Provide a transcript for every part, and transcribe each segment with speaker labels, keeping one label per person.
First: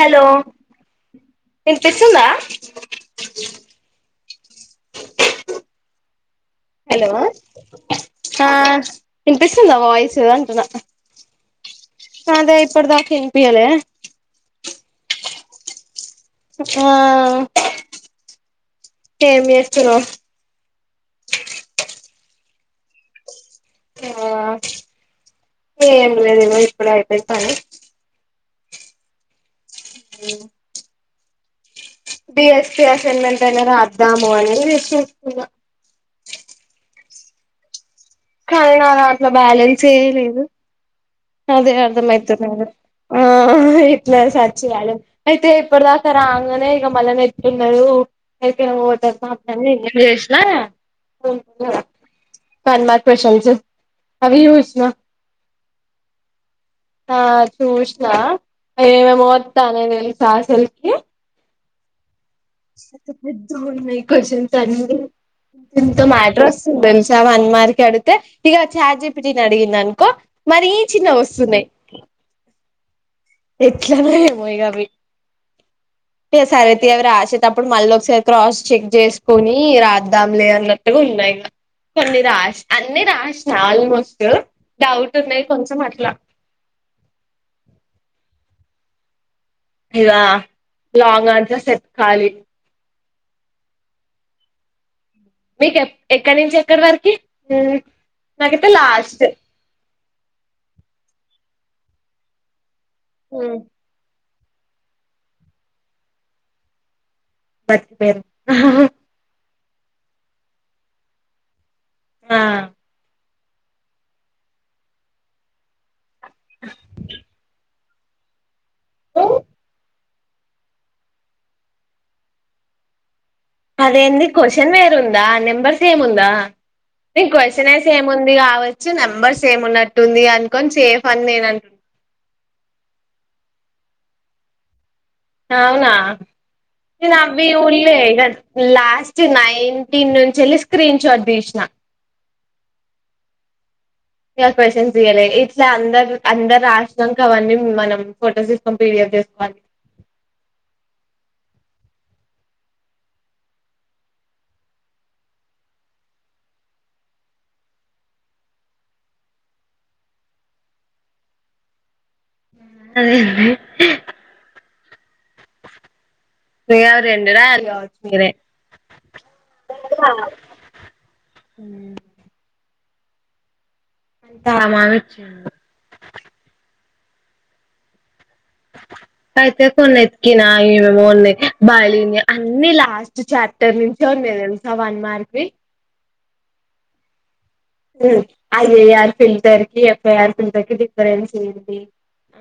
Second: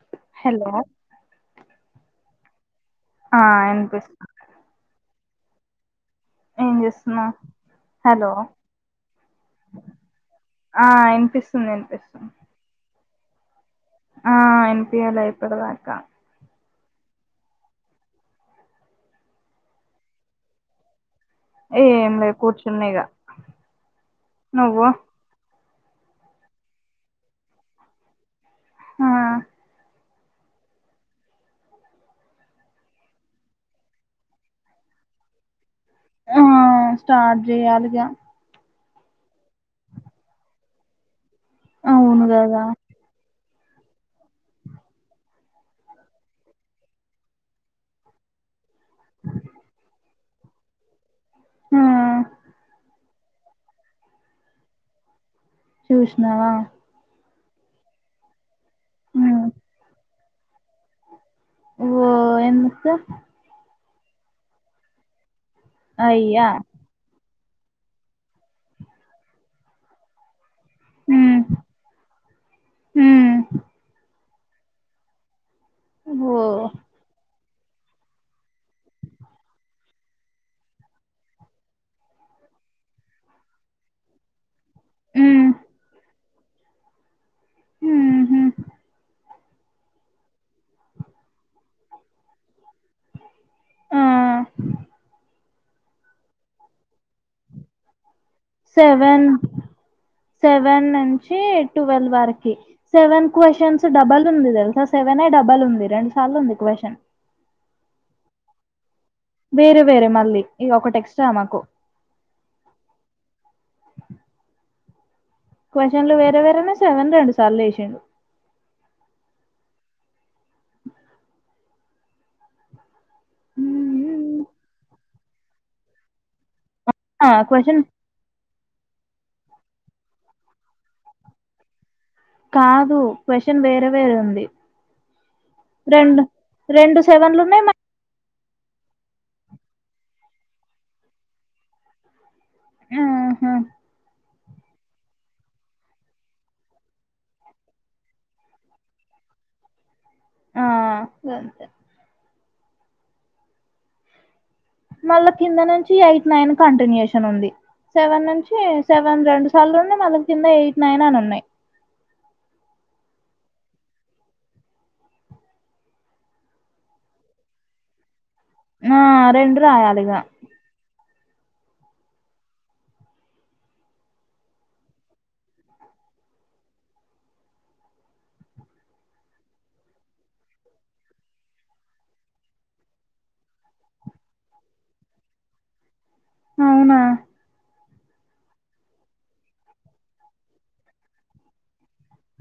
Speaker 1: Hello వినిపిస్తుందా
Speaker 2: ఆ ఇనిపిస్త్ ఆ
Speaker 1: హలో ఆ ఇనిపిస్తుందా వాయిసు అంటున
Speaker 2: ఆ వినిపిస్తుంది వినిపిస్తుంది
Speaker 1: సరే ఇప్పటిదాక ఇనిపియ్యలే
Speaker 2: ఆ ఇనిపియ్యలే ఇప్పటిదాకా
Speaker 1: ఎంచేస్తునవ్
Speaker 2: ఏంలే కూర్చున్నిగ
Speaker 1: ఆ ఏం లేదు ఇగో ఇప్పుడే అయిపోయింది పని
Speaker 2: ఆహ్
Speaker 1: అ డిఎస్పి అసైన్మెంట్ అయినా రాద్దాము అని ఇగ చేసుకున్న
Speaker 2: ఆహ్ స్టార్ట్ చేయాలిగా
Speaker 1: అయిన నాదాంట్ల బ్యాలెన్స్సే లేదు అదే
Speaker 2: అవును
Speaker 1: అర్ధమయిత లేదు
Speaker 2: కదా
Speaker 1: ఆహ్ ఇట్లా సర్చ్ చేయాలి అయితే ఇప్పటిదాకా రాగానే ఇక మళ్ళ ఇగ నెట్ ఉండదు అయిపే ఓటర్ కార్డులన్నీ నిన్ననే చేసిన
Speaker 2: ఆ
Speaker 1: వన్ మార్క్ క్యూషన్స్ అవి చూసిన
Speaker 2: చూశ్నవా
Speaker 1: ఆ చూసిన ఏమే
Speaker 2: ఉమ్
Speaker 1: ఒత్తనాయి తెలుసా అసల్ కీ
Speaker 2: ఓ ఎందుకు
Speaker 1: పెద్దగున్నాయి క్యూస్టన్స్ అన్ని ఎంత మ్యాటర్
Speaker 2: అయ్యా
Speaker 1: ఒస్తుంది తెల్సా అవన్ మార్ అడుగుతే ఇగ చాట్ జీపీటి నీ అడిగిన్నన్కో మరి ఏ చిన్న
Speaker 2: ఉమ్
Speaker 1: గోస్తున్నాయి
Speaker 2: ఉమ్
Speaker 1: ఎట్లా నో ఏమో ఇగ అవ్వి
Speaker 2: ఓ
Speaker 1: ఇగ సరేతీ అవి రాసే టప్పుడు మల్లోకసారి క్రాస్ చెక్ చేసుకుని రాద్దాంలే అన్నట్టుగా ఉన్నా ఇగ కొన్ని రాష్ అన్ని రాష్నా ఆల్మోస్ట్ డౌట్ ఉన్నాయి
Speaker 2: ఉమ్
Speaker 1: కొంచెం అట్లా
Speaker 2: హ్మ్
Speaker 1: ఇగా లాంగ్ ఆన్సర్ ఏత్కలి
Speaker 2: ఆ
Speaker 1: మీక్ ఎక్ ఎక్కడి నుంచి ఎక్కడి వరకి నాకైతే లాస్ట్
Speaker 2: సెవెన్ సెవెన్ నుంచి ట్వెల్వ్ వరకి సెవెన్
Speaker 1: మ్మ్
Speaker 2: క్వ్చన్స్ డబల్ ఉంది తెలుసా సెవెనే డబల్ ఉంది రెండు సార్లుంది క్వశ్చన్
Speaker 1: బతికిపోయిరు హ్ హ్
Speaker 2: వేరే వేరే మళ్ళీ ఇగ ఒకటెక్స్ట్ మాకు
Speaker 1: ఆ
Speaker 2: క్వశ్చన్లు వేరేవేరేనే సవెన్ రెడు సార్లు ఏసిండు
Speaker 1: అదేంది క్వ్చన్ వేరు ఉందా నెంబర్ సేమ్ ఉందా
Speaker 2: ఆ
Speaker 1: నెన్ క్వ్చన్ ఏ
Speaker 2: క్వశ్చన్
Speaker 1: సేమ్ ఉంది కావచ్ చ్చు నెంబర్స్ సేమ్ ఉన్నట్టుంది అనుకొని సేఫ్ అని నేను అం
Speaker 2: కాదు క్వశ్చన్ వేరే వేరే ఉంది
Speaker 1: అవునా
Speaker 2: రెండు రెండు
Speaker 1: నెన్
Speaker 2: సెవెన్లు
Speaker 1: అవ్వీ
Speaker 2: ఉన్నాయి
Speaker 1: చుడ్లే ఇగ లాస్ట్ నైన్టీన్ నుంచేళ్ళి స్క్రీన్ షాట్ తీసిన
Speaker 2: ఆహా
Speaker 1: ఇగా క్వశ్చన్స్ తీయలే ఇట్లా అందరు అందరు రాశినంకా అవన్నీ మనం ఫొటోస్ తీసుకొని పిడిఫ్ చేసుకో
Speaker 2: ఆ గంతే మళ్ళా కింద నుంచి ఎయిట్ నైన్ కంటిన్యూయేషన్ ఉంది సెవెన్ నుంచి సెవెన్ రెండు సార్లు ఉండి మళ్ళ కింద ఎయిట్ నైన్ అని ఉన్నాయి
Speaker 1: ఉహు హ్ ఇగ అవి రెండు రాయాలి కావొచ్చు మీరే
Speaker 2: ఆ రెండు రాయాలిగా
Speaker 1: హ అంతమాగమం వెట్టిండ్ అయితే కొన్ని ఎతికినా ఏమేమోనయి బైలీనియర్ అన్ని లాస్ట్ చాప్టర్ నుంచి లేదంతా వన్ మారపీ
Speaker 2: అవునా
Speaker 1: ఉ ఐఐఆర్ ఫిల్టర్ కి, ఎఫ్ఐఆర్ ఫిల్టర్ కి డిఫరెన్స్ ఇయింది.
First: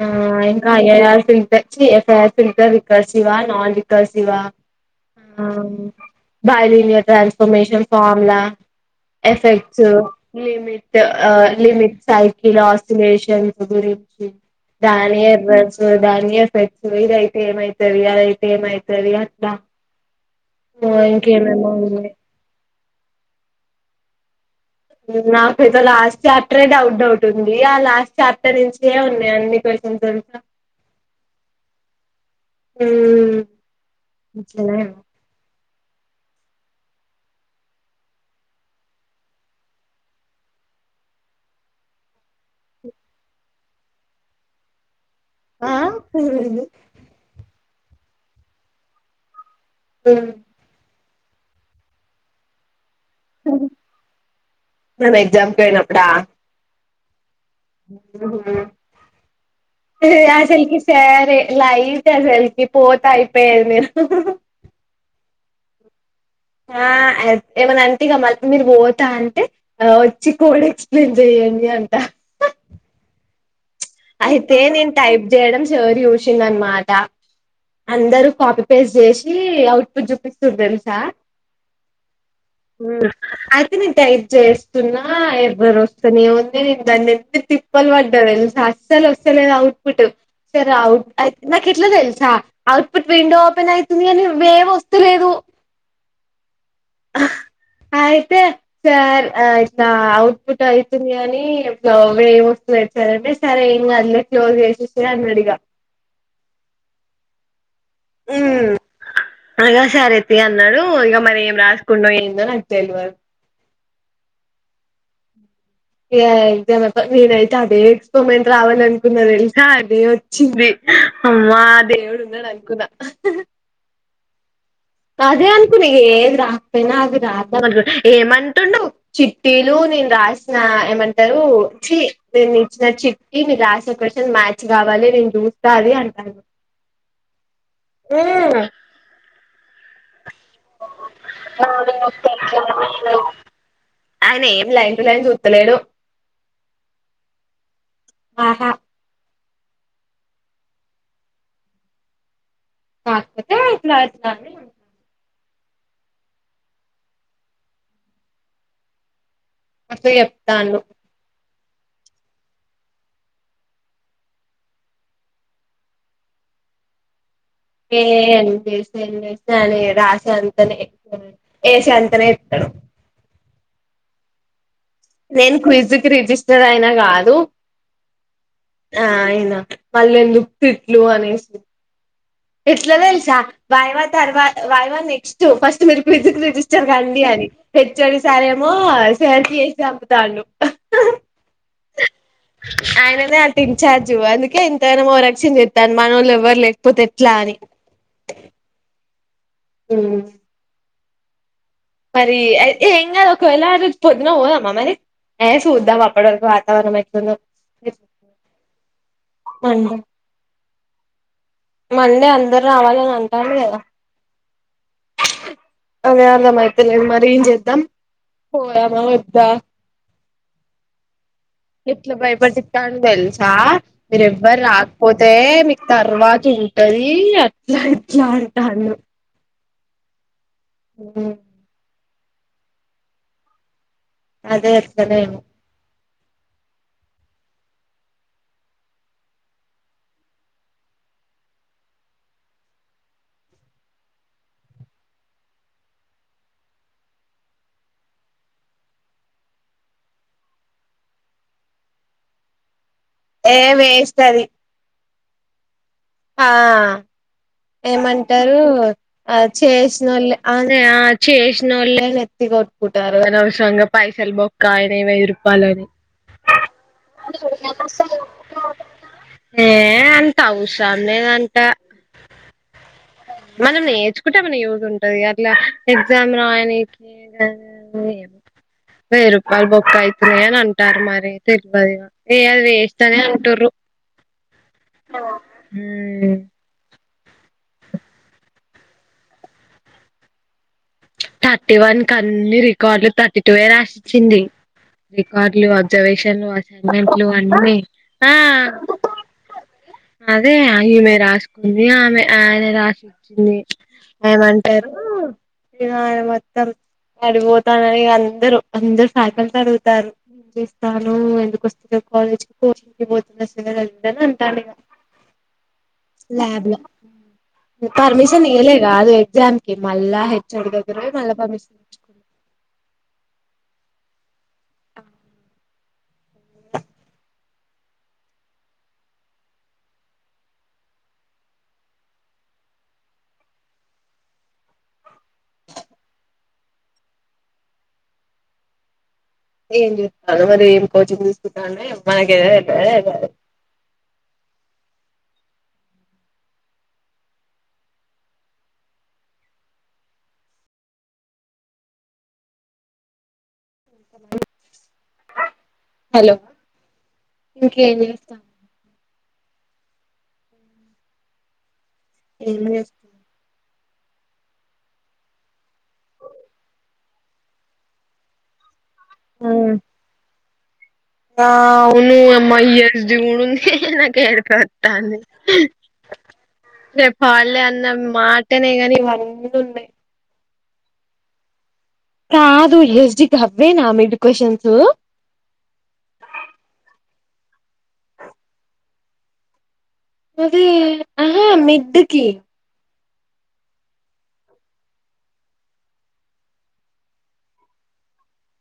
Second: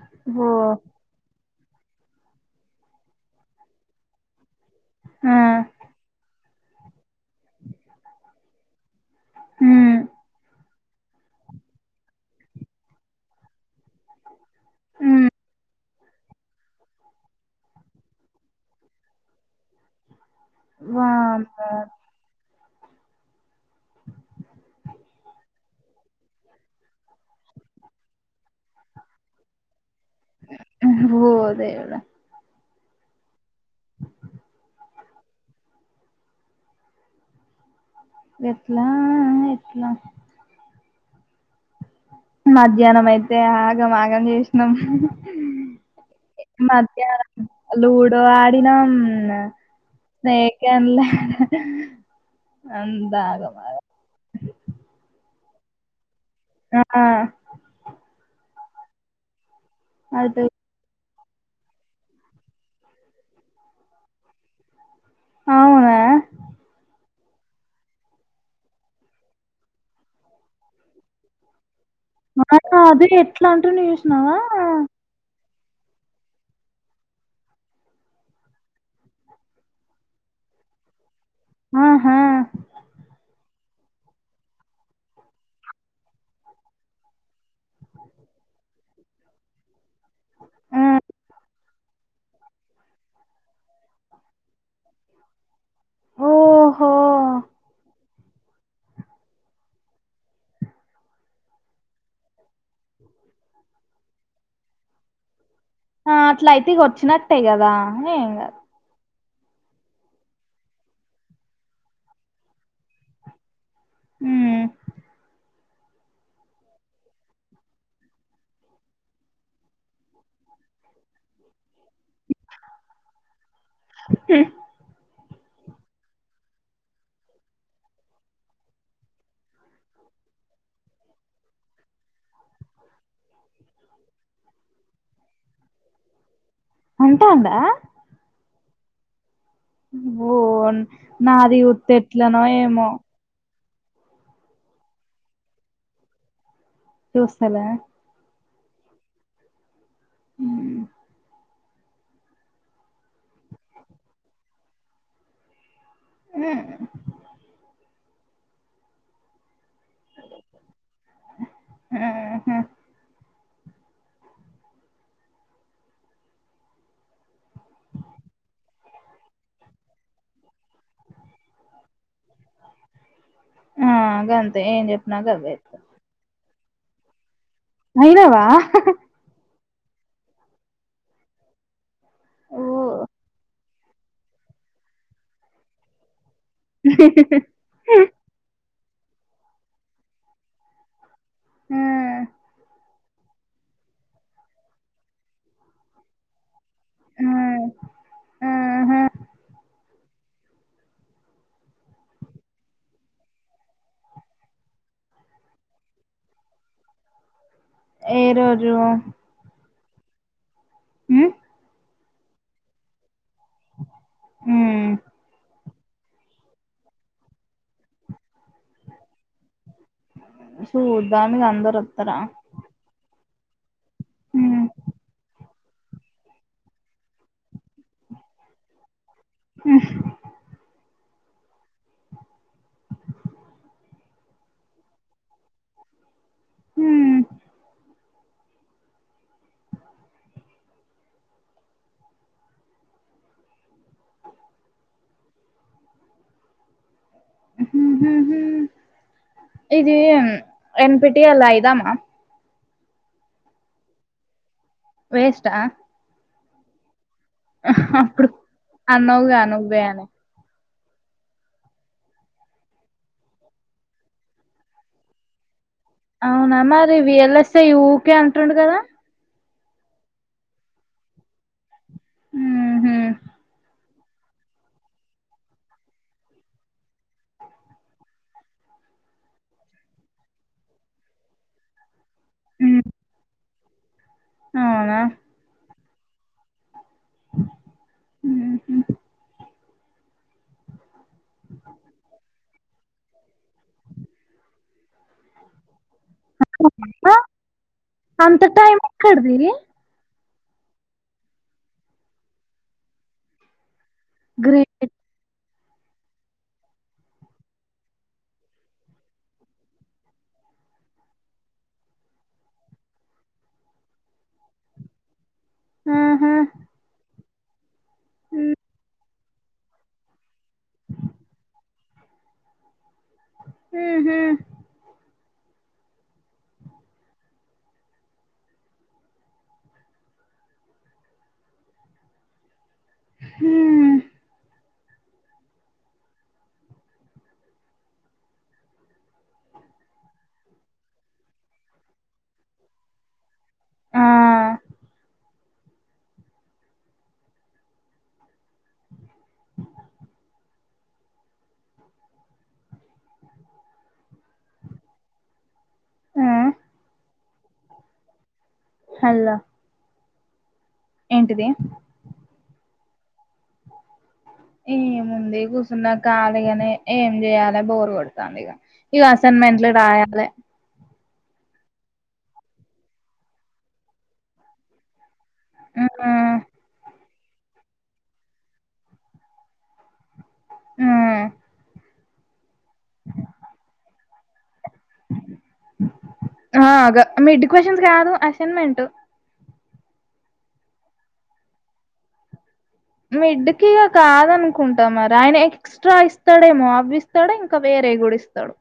Speaker 1: ఆ
Speaker 2: ఓ
Speaker 1: ఇంకా అయ్యాయాలతి దేచ్చి ఏఫాఫిగర్ కల్సివా నాన్ వికల్సివా ఆ బలియిండియా transformation formula effects
Speaker 2: um
Speaker 1: limit ఆ లిమిట్ సైకిల్ ఆస్థిలేషన్ గురించి
Speaker 2: ఉమ్
Speaker 1: దానియే ఫ్రెండ్స్ దనీ ఎఫెక్ట్స్ ఇదయితే ఏమయితది అదైతే ఏమయీతది అట్లా ఇగో ఇంకేమేమో
Speaker 2: వామ్మో
Speaker 1: ఉన్నాయ్ నాకైతే లాస్ట్ చాప్టరే డౌట్ డౌట్ ఉంది. ఆ లాస్ట్ చాప్టర్ నుంచే ఉన్నాయి. అన్ని కో
Speaker 2: పిర్హువో దేవుడా
Speaker 1: హు ఇట్లానా
Speaker 2: వెట్లా ఆఆ ఎట్లా మధ్యానమైతే ఆగం ఆగం జేశనం
Speaker 1: ఆఆ
Speaker 2: లూడో ఆడినం మేక్యాన్లే అంతా ఆగమాగం
Speaker 1: వెనప్పుడా
Speaker 2: నాఆ అటు
Speaker 1: అష్టల్కి సార్ తే లైట్ అసల్కి పోతా అయిపోయేది. మీర్
Speaker 2: అవునా
Speaker 1: ఆ అల్ప్ ఏమనంటే ఇగా మల్పమీద పోతా అంటే వచ్చి కోడ్ ఎక్సప్లయిన్ జేయ్ ఏంది అంటా
Speaker 2: మాదా అదే ఎట్లాన్
Speaker 1: అయితే నీన్ టైప్ జేయడం సోర్ చూచిన్డ్ అనమాట అందరు కాపీ పేస్ట్ జేచి అవుట్ పుట్ జూపిస్తూరు దేలుసా
Speaker 2: ఆహా
Speaker 1: తేనిన్ టైట్ చేస్తున్నా ఎరర్ వస్తనే ఉంది. నీన్ దాన్ని ఎంత తీప్ పాల్వడా తెలుసా అసలు వస్తలేదు. అవుట్ ఫిటు సరే
Speaker 2: ఆ
Speaker 1: ఆవుట్ నాకిట్లా తెలుసా అవుట్ ఫుట్ విండో ఓపెన్ అయితుంది గానీ, వేవ్ వస్తలేదు.
Speaker 2: ఓ
Speaker 1: అయితే సార్ ఇట్లా అవుట్ ఫుట్ అయితుంది. గానీ బ్లౌ ఎమ్ వస్త్ రేప్ త్రాడేస్తారే ఎమ్ కాదులే క్లోజ్ జేసేస్తే అనడిగా
Speaker 2: ఆ అట్లైతే ఇగా వచ్చినట్టే కదా హేగాద్
Speaker 1: అగా సరేతియ్ అన్నాడు. ఇగా మరి ఏం రాసుకుండో ఏందో నాకు తెల్వద్
Speaker 2: హుహ్
Speaker 1: ఇగా ఎగ్జామ్ అపై నేనైతే అదే ఎక్స్పోమెంట్ రావాలనుకున్నా తేల్సా అదే వచ్చింది. అవ్వా దేవుడున్నాడానుకున్న అదే అనుకున్న ఇగా ఏది రాకపోయినా అది రాద్దాం అనుకు ఏమంటుండు చిట్టీలు నీన్ రష్నా ఏమంటారు. చీ నీను ఇచ్చిన చిట్టి మీరు రాసిన క్వశ్చన్ మ్యాచ్ గావాలి. నీన్ చూస్తాది అంటాడు.
Speaker 2: అంటందా నాది ఉత్త
Speaker 1: నోదే
Speaker 2: ఎట్లనో
Speaker 1: తేగేది
Speaker 2: ఏమో
Speaker 1: మీదే ఆయన ఏం లైన్ టు లైన్ చూతలేడు.
Speaker 2: చూయుస్తాలే
Speaker 1: ఆహా
Speaker 2: హుహ్
Speaker 1: కాకపోతే ఇక్కడచ్ గానీ
Speaker 2: ఉహ్
Speaker 1: మస్థుగ్ చెప్తాడు
Speaker 2: ఉహు
Speaker 1: ఎలే అని చేస్ ఎన్ని చేసిన అనే రాసే అంతనే, ఏసే అంతనే ఏత్తడు.
Speaker 2: ఆ గంతే ఏం చెప్
Speaker 1: నేను క్విజ్ కి రిజిస్టర్ అయినా కాదు.
Speaker 2: ఐనవా
Speaker 1: మళ్ళీందుకు తిట్లు అనేసి
Speaker 2: ఓ
Speaker 1: ఇట్లతెల్సా వాయివ తర్వాత వాయివ నెక్స్ట్ ఫస్ట్ మీరు ఫ్రిడ్జ్ కి డిస్టర్ కండి అని, హెచ్చడి సారేమో సర్ కి చేసి పంపుతాండు.
Speaker 2: ఉమ్
Speaker 1: ఆయననే అంట ఇంచార్జ్, అందుకే ఇంతగనం మోరక్షన్ ఓవరాక్షన్ చేత్తండు మనోళ్ళు ఎవరు లేకపోతే
Speaker 2: ఆ
Speaker 1: ఇట్లాని
Speaker 2: ఆహా
Speaker 1: ఉమ్ మరి అయితే ఏం కాదు ఒకవేళ అ పొద్దున పోదామ మరి? ఏ సూద్దాం అప్పుడువరకు వాతవరణం ఎట్లుందో.
Speaker 2: ఏరోజు
Speaker 1: అండ
Speaker 2: ఉమ్
Speaker 1: మళ్ళ అందరు రావాలని అంటాల్లు కదా.
Speaker 2: మ్
Speaker 1: అదే అన్న మైథిలి నెంబర్ ఏం చేద్దాం?
Speaker 2: సూద్
Speaker 1: ఎట్ల బయపెట్టి తాండు తెల్స్ రా మీర ఎవ్వరు
Speaker 2: మ్
Speaker 1: రాకపోతే మీకు తర్వాత ఉంటది, అట్లా ఇట్లా అంటాండు.
Speaker 2: ఉహ్
Speaker 1: ఉమ్ అదే ఎట్లానేమో
Speaker 2: హ్మ్ హ ఇది ఏం ఎన్ పి టి ఎల్ ఐదమా?
Speaker 1: ఏ వేస్ట్ అది.
Speaker 2: వాస్టా
Speaker 1: ఆ,
Speaker 2: అప్పుడు
Speaker 1: ఏమంటారు ఆ
Speaker 2: అన్నావుగా నువ్వే అని
Speaker 1: చేసినోల్లే ఆ ఆ చేసినోళ్ళే నెత్తి కొట్టుకుంటారు, అనవసరంగా పైసలు బొక్కా అయినై వెయ్యి రూపాయలు అని.
Speaker 2: అవునా మరి వి ఎల్ ఎస్ ఐ ఊకే అంటుండు కదా.
Speaker 1: ఏ అంతా అవ్సర్ లేదంట.
Speaker 2: ఉహు
Speaker 1: మనం నేర్చుకుంటే ఏమన్న యూజ్ ఉంటది, అట్లా ఎగ్జామ్ రాయనీకి వెయ్యి రూపాయలు బొక్క అయితున్నయని అంటార్రు మరి తెలవది. ఏ వేస్ట్ అది అంటుర్రూ,
Speaker 2: అవునా
Speaker 1: హ్మ్
Speaker 2: ఉహు
Speaker 1: థర్టీ వన్ కన్ని రికార్డులు థర్టీ టూయే రాసిచ్చింది, రికార్డులు వ రిజర్వేషన్లు అసైన్మెంట్లు అన్నీ, ఆ
Speaker 2: అంత టైం ఎక్కడిది
Speaker 1: అదే ఈమె రాసుకుంది ఆమె ఆయన రాసిచ్చింది. ఏమంటారు
Speaker 2: గ్రేట్
Speaker 1: ఏదో మొత్తం అడిపోతాన్రని అందరు అందరు ఫ్యాకల్టీని అడుగుతారు. ఏం చేస్తాను ఎందుకస్తలేవు కాలేజ్ కి పోష పోతుందిసలు కందని అంటాను ఇగ
Speaker 2: ఆహా
Speaker 1: ల్యాబ్ ల పర్మిషన్ ఇయలెగా అది ఎక్సామ్ కి మళ్ళ హెచ్ చోడి దగ్గర వోయ్ మళ్ళ పర్మిషన్
Speaker 2: ఉహు హు
Speaker 1: ఏం చూస్తాను మరి ఏం కోచింగ్ తీసుకుంటా నాకేమో తెల్వదు ఏదో
Speaker 2: ఆ ఆ
Speaker 1: హలో
Speaker 2: హలో ఏంటిది
Speaker 1: ఏం చేస్
Speaker 2: ఏముంది కూర్చున్నా కాలిగానే ఏం చేయాలి బోరు కొడతాంది ఇగ ఇవి అసైన్మెంట్లు రాయాలె
Speaker 1: ఆ అవును యమ ఈ యస్ డి గుడుంది నాకు ఏడ్పు వత్తాంది
Speaker 2: ఆ
Speaker 1: చెప్ హాలిడే అన్న మాటనే గానీ ఇవన్నీ ఉన్నాయి
Speaker 2: ఉమ్
Speaker 1: కాదు ఈ యస్ డి కి హవ్వే నా మీడ్ క్యూషన్స్
Speaker 2: ఆ గ మిడ్డిక్ క్యూషన్స్ కాదు అసైన్మెంట్
Speaker 1: అది ఆహా మిడ్ కి
Speaker 2: మీ మిడ్కి కాదనుకుంటాం మరి ఆయన ఎక్స్ట్రా ఇస్తాడేమో అవి ఇస్తాడ ఇంకా వేరే రే గుడిస్తాడు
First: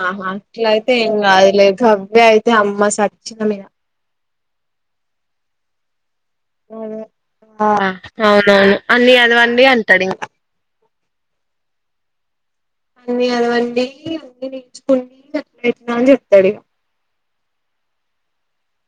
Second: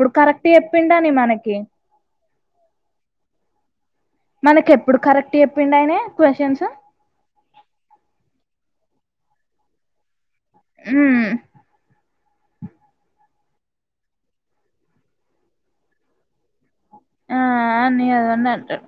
Speaker 1: ఆహా అట్లా అయితే ఏం
Speaker 2: మనకి
Speaker 1: కాదులే గవ్వే అయితే అమ్మ సచ్చినం ఇగ
Speaker 2: మనకి ఎప్పుడు కరెక్ట్ చెప్పిండయిన
Speaker 1: అదే ఆ అవునవును అన్ని చదవండి అంటాడు ఇంకా
Speaker 2: ఉమ్
Speaker 1: అన్నీ చదవండి అన్ని నేర్చుకోండి అట్లా ఇట్ల అని చెప్తాడు ఇక
Speaker 2: ఆ అన్ని చదవండి అంటడు